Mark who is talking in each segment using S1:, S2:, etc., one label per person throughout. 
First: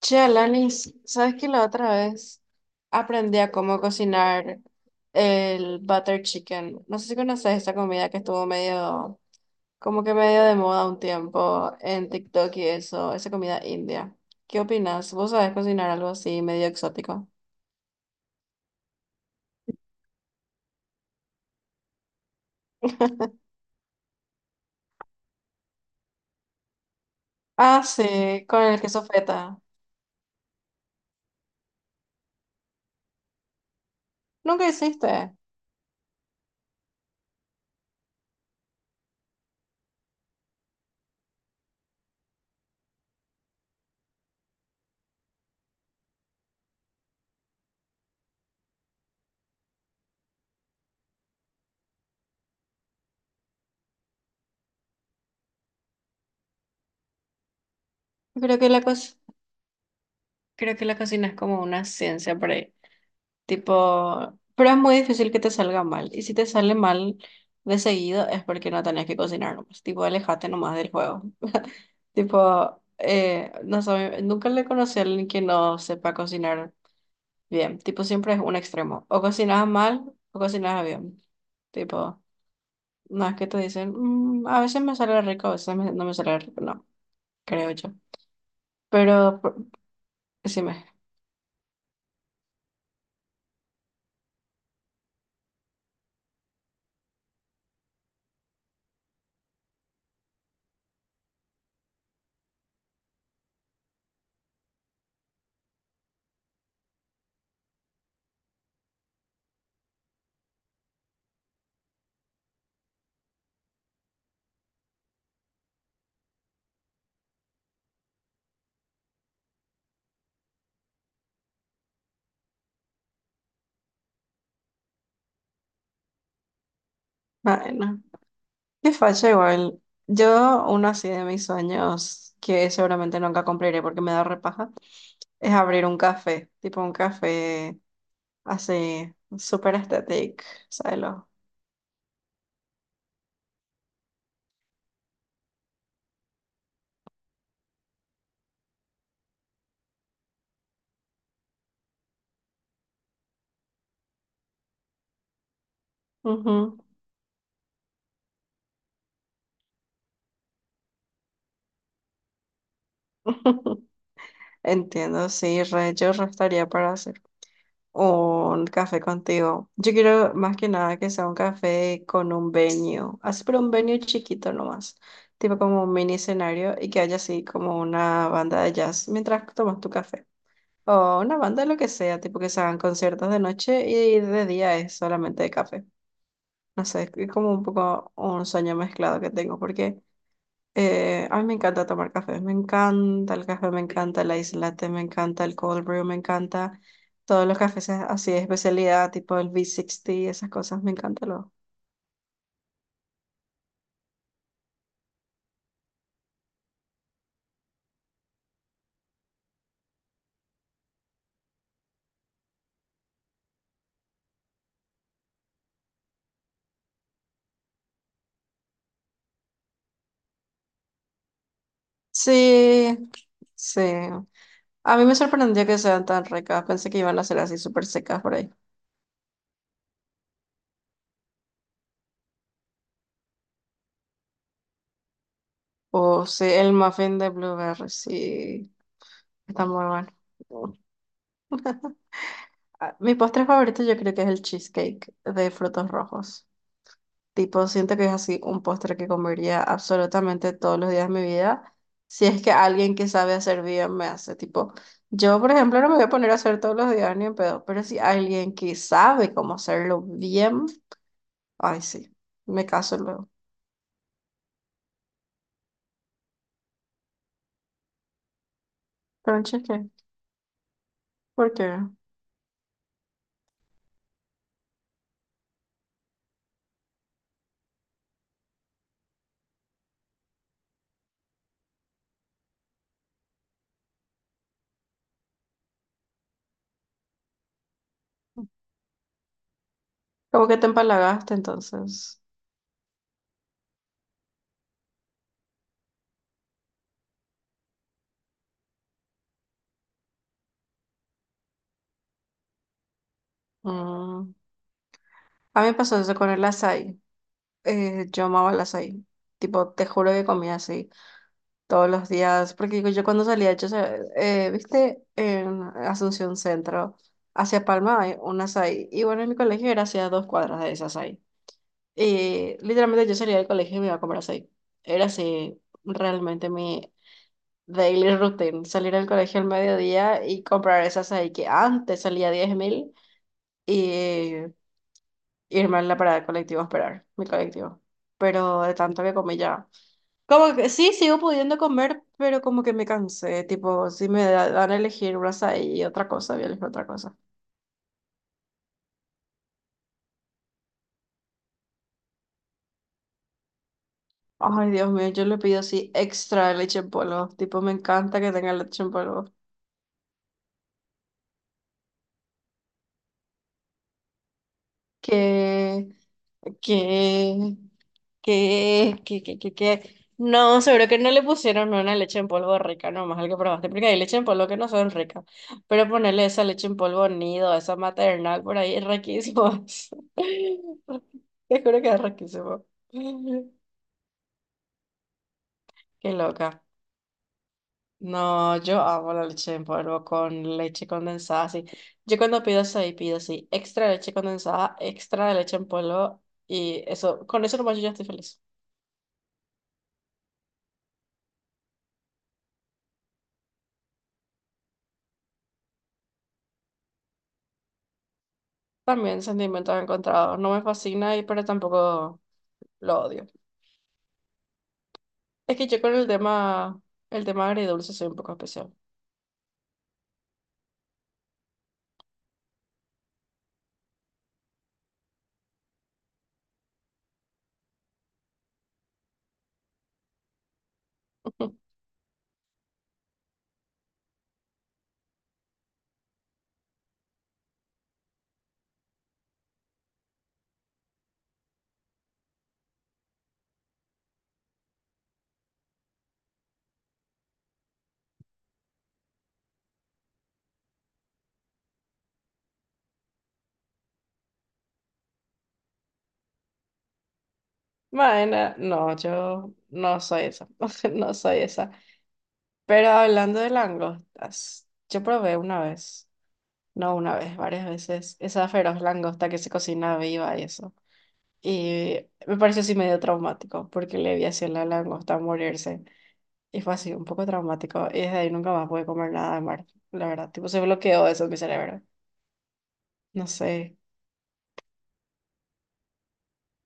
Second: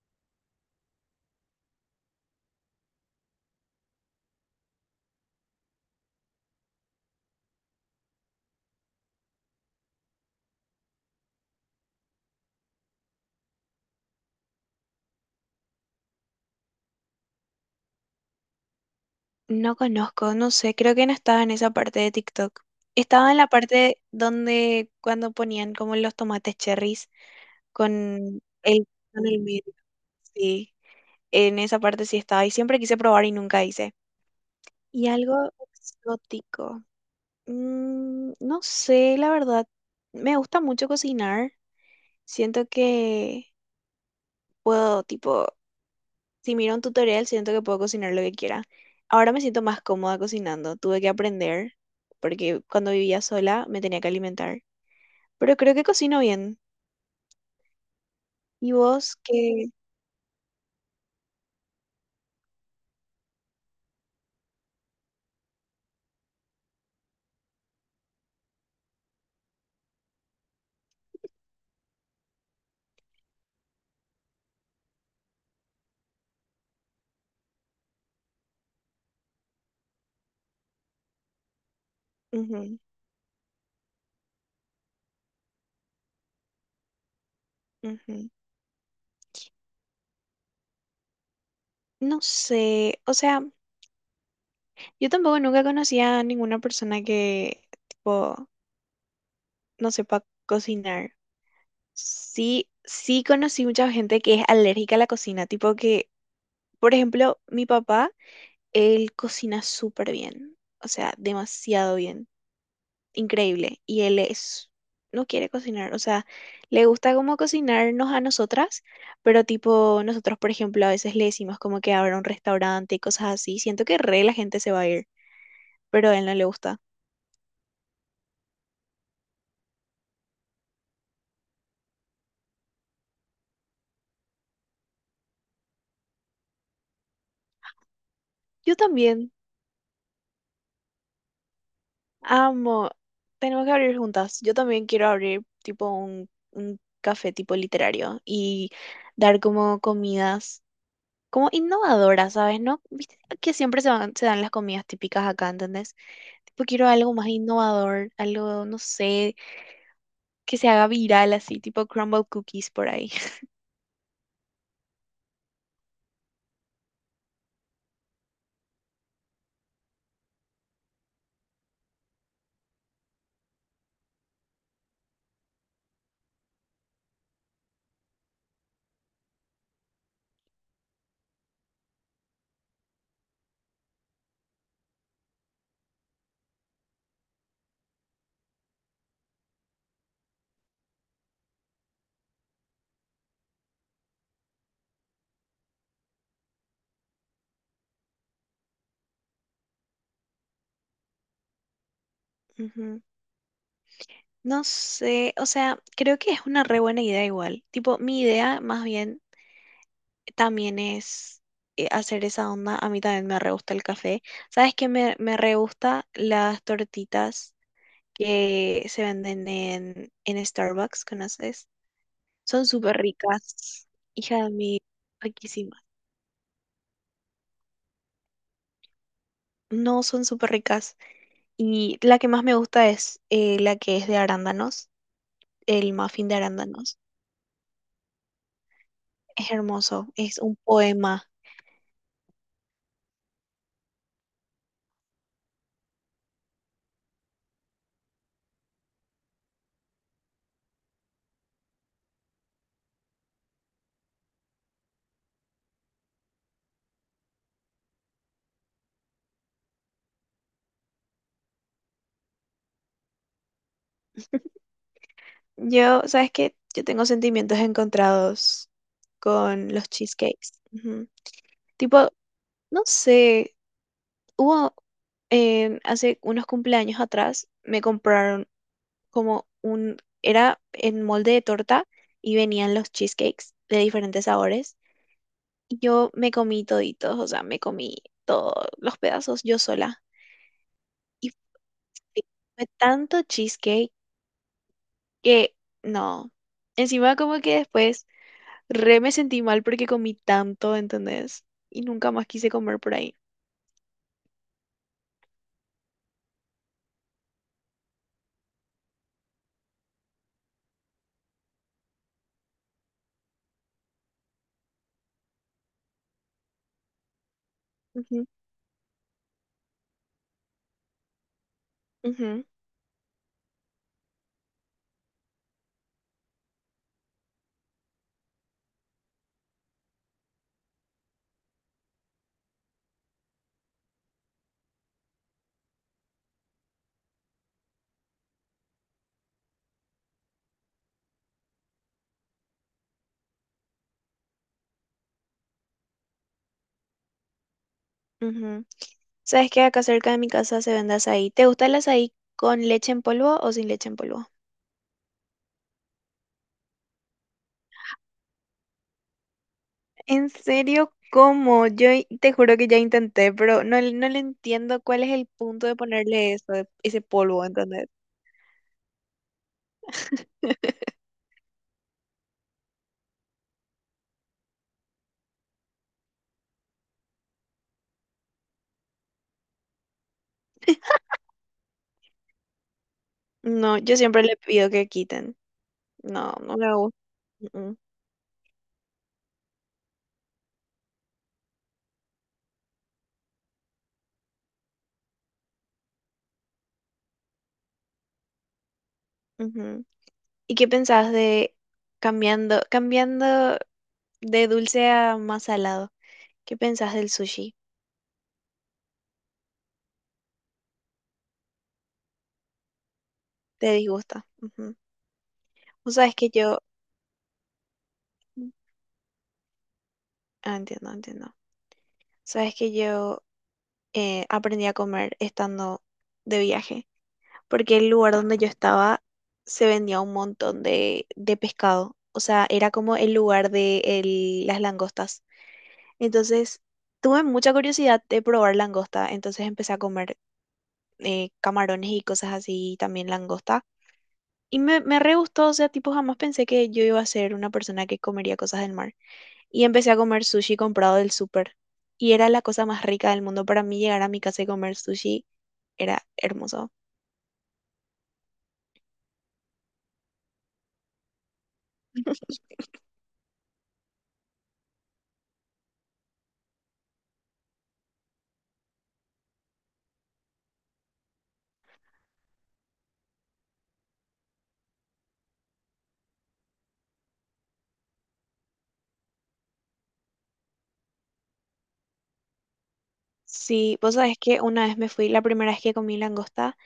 S1: Che, Alanis, ¿sabes que la otra vez aprendí a cómo cocinar el butter chicken? No sé si conoces esa comida que estuvo medio, como que medio de moda un tiempo en TikTok y eso, esa comida india. ¿Qué opinas? ¿Vos sabés cocinar algo así medio exótico?
S2: No conozco, no sé, creo que no estaba en esa parte de TikTok. Estaba en la parte donde cuando ponían como los tomates cherries
S1: Ah,
S2: con
S1: sí, con el
S2: el,
S1: queso
S2: con el
S1: feta.
S2: medio. Sí, en esa parte sí estaba y siempre quise probar y nunca hice.
S1: Nunca
S2: Y
S1: hiciste.
S2: algo exótico. No sé, la verdad. Me gusta mucho cocinar. Siento que puedo tipo. Si miro un tutorial, siento que puedo cocinar lo que quiera. Ahora me siento más cómoda cocinando. Tuve que aprender porque cuando vivía sola me tenía que alimentar. Pero creo que cocino bien.
S1: Creo que
S2: ¿Y
S1: la co-
S2: vos qué?
S1: Creo que la cocina es como una ciencia por ahí. Tipo, pero es muy difícil que te salga mal. Y si te sale mal de seguido es porque no tenés que cocinar nomás. Tipo, alejate nomás del juego. Tipo, nunca le conocí a alguien que no sepa cocinar bien. Tipo, siempre es un extremo. O cocinas mal o cocinas bien. Tipo,
S2: Ujú,
S1: no es que te dicen, "Mm, a veces me sale rico, no me sale rico". No, creo yo.
S2: ujú.
S1: Pero, por- decime.
S2: No sé. O sea, yo tampoco nunca conocí a ninguna persona que, tipo, no sepa cocinar. Sí, sí conocí mucha gente que es alérgica a la cocina. Tipo que, por ejemplo, mi papá, él cocina súper bien. O sea, demasiado bien. Increíble, y él es, no quiere cocinar, o sea, le gusta como cocinarnos a nosotras, pero tipo nosotros, por ejemplo, a veces le decimos como que abra un restaurante y cosas así, siento que re la gente se va a ir, pero a él no le gusta.
S1: Ah, no. Qué facha igual. Yo, uno así de mis sueños, que seguramente nunca cumpliré porque me da repaja, es abrir un café, tipo un café
S2: Yo
S1: así,
S2: también
S1: súper estético, ¿sabes? ¿Lo?
S2: amo, tenemos que abrir juntas, yo también quiero abrir tipo un café tipo literario y dar como comidas. Como innovadoras, ¿sabes? ¿No? ¿Viste que siempre se van- se dan las comidas típicas acá, ¿entendés? Tipo,
S1: Ujú.
S2: quiero algo más innovador, algo, no sé, que se haga viral así, tipo crumble cookies por ahí.
S1: Entiendo, sí, re, yo re estaría para hacer un café contigo. Yo quiero más que nada que sea un café con un venue, así pero un venue chiquito nomás, tipo como un mini escenario y que haya así como una banda de jazz mientras tomas tu café. O una banda, lo que sea, tipo que se hagan conciertos de noche y de día es solamente de café. No sé, es como un poco un sueño mezclado que tengo, porque a mí me encanta tomar café. Me encanta el café, me encanta el ice latte, me encanta el cold brew, me encanta todos los cafés así de especialidad, tipo el V60, esas cosas, me encanta lo.
S2: Ujú. No sé, o sea, creo que es una re buena idea igual. Tipo, mi idea más bien también es hacer esa onda. A mí también me re gusta el café. ¿Sabes qué? Me re gusta las tortitas que se venden en Starbucks, ¿conoces? Son
S1: Sí,
S2: súper
S1: sí.
S2: ricas. Hija de mí,
S1: A mí me sorprendió que
S2: riquísimas.
S1: sean tan ricas. Pensé que iban a ser así súper secas por ahí.
S2: No, son súper ricas. Y la que más me gusta es la que es de arándanos, el
S1: O
S2: muffin de
S1: sí, el
S2: arándanos.
S1: muffin de blueberry, sí.
S2: Es
S1: Está muy
S2: hermoso,
S1: bueno.
S2: es un poema.
S1: Ah, mi postre favorito yo creo que es el cheesecake de frutos rojos. Tipo, siento que es así un postre que comería absolutamente todos los días de mi vida. Si es que alguien que sabe hacer bien me hace. Tipo, yo, por ejemplo, no me voy a poner a hacer todos los días ni en pedo, pero si alguien que sabe cómo hacerlo bien, ay, sí, me caso luego.
S2: Yo, ¿sabes qué? Yo tengo sentimientos encontrados
S1: Pero un
S2: con los
S1: cheesecake,
S2: cheesecakes. Ujú.
S1: ¿por qué?
S2: Tipo, no sé, hubo hace unos cumpleaños atrás, me compraron como un, era en molde de torta y venían los cheesecakes de diferentes sabores. Y yo me comí toditos, o sea, me comí todos los pedazos yo sola.
S1: Como que te
S2: Y
S1: empalagaste entonces.
S2: fue tanto cheesecake que no. Encima como que después re me sentí mal porque comí tanto, ¿entendés? Y nunca más quise comer por ahí.
S1: Mm. A mí me pasó eso con el açaí. Yo amaba las açaí. Tipo, te juro que comía así todos los días. Porque digo, yo cuando salía, yo, viste, en Asunción Centro, hacia Palma hay
S2: Ujú,
S1: un açaí. Y bueno, en mi colegio era hacia dos cuadras de ese açaí.
S2: ujú,
S1: Y literalmente yo salía del colegio y me iba a comer açaí. Era así, realmente mi daily routine. Salir del colegio al mediodía y comprar ese açaí que antes salía 10.000 y irme a la parada del colectivo a esperar mi colectivo. Pero de tanto que comí ya. Como que sí, sigo pudiendo comer, pero como que me cansé. Tipo, si dan a elegir una y otra cosa, voy a elegir otra cosa.
S2: ujú. ¿Sabes qué? Acá cerca de mi casa se vende azaí. ¿Te gusta el azaí con leche en polvo o sin leche en polvo?
S1: Ay, Dios mío, yo le pido así extra leche en polvo. Tipo, me encanta que tenga leche en polvo.
S2: ¿En serio? ¿Cómo? Yo i- te juro que ya intenté, pero no, le- no le entiendo cuál es el punto de
S1: Que
S2: ponerle eso, de- ese polvo,
S1: ¿qué?
S2: ¿entendés?
S1: ¿Qué? ¿Qué? ¿Qué? ¿Qué? ¿Qué? No, seguro que no le pusieron una leche en polvo rica, nomás al que probaste, porque hay leche en polvo que no son ricas. Pero ponerle esa leche en polvo nido, esa maternal por ahí, es riquísimo. Te juro que es riquísimo.
S2: No, yo siempre le pido que quiten.
S1: Qué
S2: No, no
S1: loca.
S2: me gusta. Mm,
S1: No, yo amo la leche en polvo con leche condensada, así. Yo cuando pido ahí pido así, extra leche condensada, extra leche en polvo, y eso, con eso nomás yo ya estoy feliz.
S2: ujú. ¿Y qué pensás de cambiando de dulce a más salado? ¿Qué pensás del sushi?
S1: También sentimientos encontrados. No me fascina y pero tampoco lo odio.
S2: ¿Te disgusta? Ujú.
S1: Es que yo con
S2: Vos sabés que yo...
S1: el tema agridulce soy un poco
S2: mm,
S1: especial.
S2: Ah, entiendo, entiendo. Sabes que yo aprendí a comer estando de viaje. Porque el lugar donde yo estaba se vendía un montón de pescado. O sea, era como el lugar de el- las langostas. Entonces, tuve mucha curiosidad de probar langosta. Entonces empecé a comer camarones y cosas así, y también langosta. Y me re gustó, o sea, tipo, jamás pensé que yo iba a ser una persona que comería cosas del mar. Y empecé a comer sushi comprado del súper. Y era la cosa más rica del mundo. Para mí llegar a mi casa y comer sushi era hermoso.
S1: Bueno, no, yo no soy esa. No soy esa. Pero hablando de langostas, yo probé una vez, no una vez, varias veces, esa feroz langosta que se cocina viva y eso. Y me pareció así medio traumático, porque le vi así a la langosta morirse. Y fue así, un poco traumático. Y desde ahí nunca más pude comer nada de mar, la verdad. Tipo, se bloqueó eso en mi cerebro. No sé.
S2: Sí, vos sabés que una vez me fui, la primera vez que comí langosta,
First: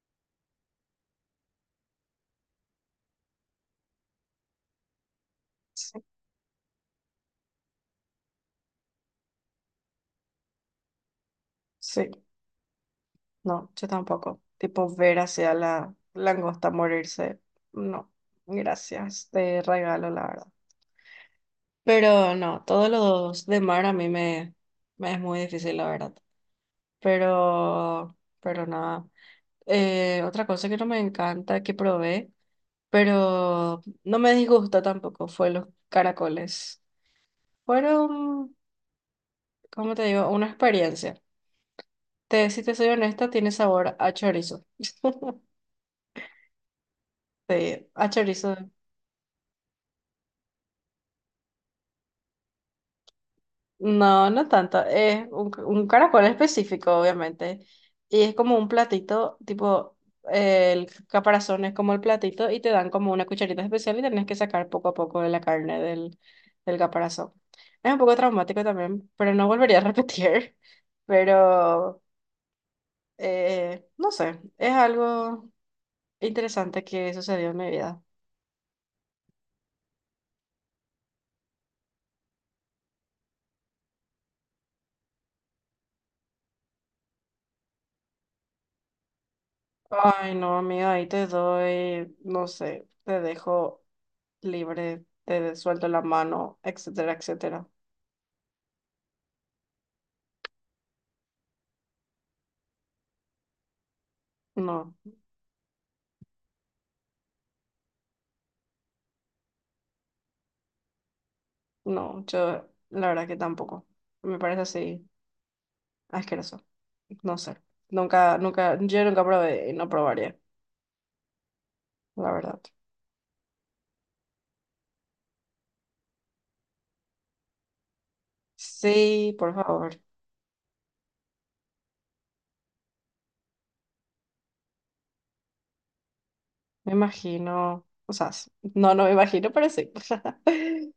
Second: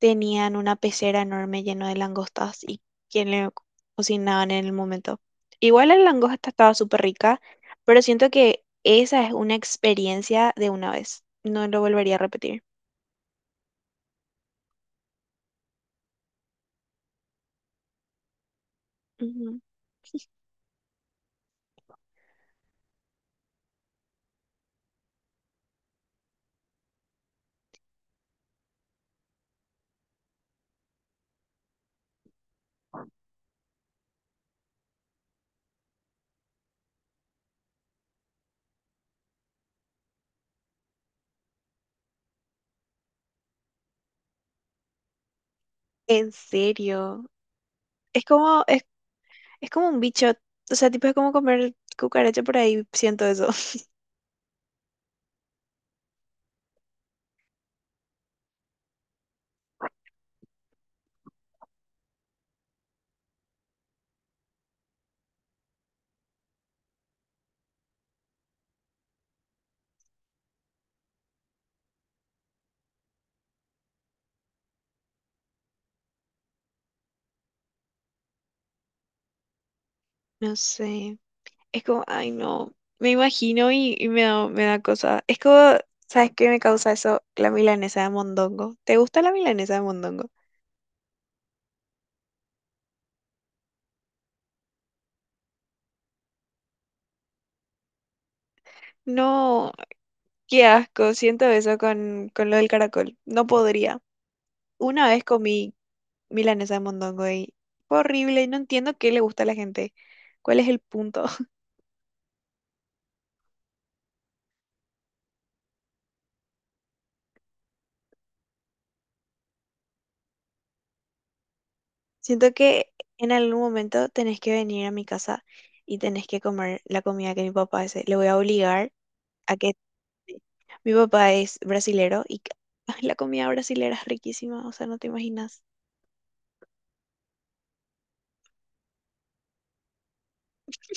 S2: tenían una pecera enorme llena de langostas y que le co- cocinaban en el momento. Igual la
S1: Sí,
S2: langosta estaba súper rica, pero siento que esa es una experiencia de una vez. No lo
S1: sí,
S2: volvería a repetir.
S1: no, yo tampoco. Tipo, ver hacia la langosta morirse. No, gracias,
S2: Ujú.
S1: te regalo, la verdad. Pero no, todos los de mar a mí me es muy difícil, la verdad. Pero nada. Otra cosa que no me encanta, que probé, pero no me disgusta tampoco, fue los caracoles. Fueron, ¿cómo te digo? Una experiencia. Te, si te soy honesta, tiene sabor a chorizo.
S2: En serio.
S1: Sí, a
S2: Es
S1: chorizo.
S2: como, es, es como un bicho. O sea, tipo es como comer cucaracha por ahí, siento eso.
S1: No, no tanto. Es un caracol específico, obviamente. Y es como un platito, tipo, el caparazón es como el platito y te dan como una cucharita especial y tenés que sacar poco a poco de la carne del caparazón. Es un poco traumático también, pero no volvería a repetir. Pero, no sé, es algo... interesante que sucedió en mi vida.
S2: No sé. Es como, ay no, me imagino y me da cosa. Es como, ¿sabes qué me causa eso? La milanesa de mondongo. ¿Te gusta la milanesa de mondongo?
S1: Ay, no, amiga, ahí te doy, no sé, te dejo libre, te suelto la mano, etcétera, etcétera.
S2: No, qué asco, siento eso con lo del caracol. No podría.
S1: No,
S2: Una vez comí milanesa de mondongo y fue horrible y no entiendo qué le gusta a la gente. ¿Cuál es el punto?
S1: no, yo la verdad que tampoco. Me parece así asqueroso. No sé. Nunca, nunca, yo nunca probé y no probaría, la
S2: Siento
S1: verdad.
S2: que en algún momento tenés que venir a mi casa y tenés que comer la comida que mi papá hace. Le voy a obligar.
S1: Sí, por
S2: A que
S1: favor.
S2: sí. Mi papá es brasilero y ca- ay, la comida brasilera es riquísima, o sea, no te imaginas.
S1: Me imagino, o sea, no, no me imagino, pero sí.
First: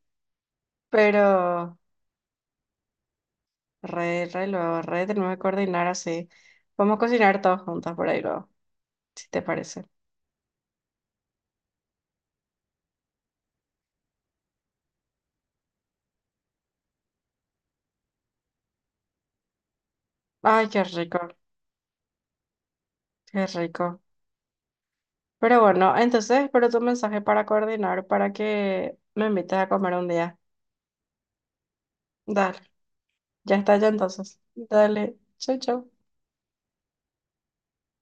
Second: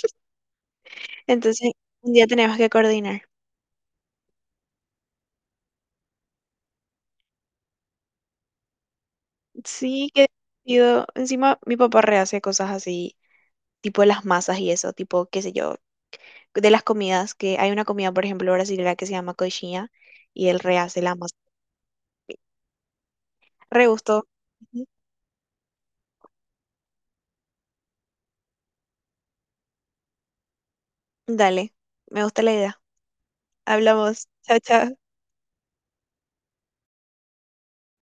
S2: Entonces,
S1: Pero
S2: un día tenemos que coordinar.
S1: re, re luego, re tenemos que coordinar así. Vamos a cocinar todos juntas por ahí luego, si te parece.
S2: Sí, qué divertido. Encima, mi papá rehace cosas así, tipo las masas y eso, tipo, qué sé yo, de las comidas, que hay una comida, por ejemplo, brasilera que se llama coxinha y él
S1: Ay, qué
S2: rehace la
S1: rico,
S2: masa.
S1: qué
S2: Re
S1: rico.
S2: gusto. Ujú.
S1: Pero bueno, entonces espero tu mensaje para coordinar, para que me invites a comer un día.
S2: Dale, me gusta la
S1: Dale,
S2: idea.
S1: ya está ya
S2: Hablamos.
S1: entonces.
S2: Chao, chao.
S1: Dale, chau, chau.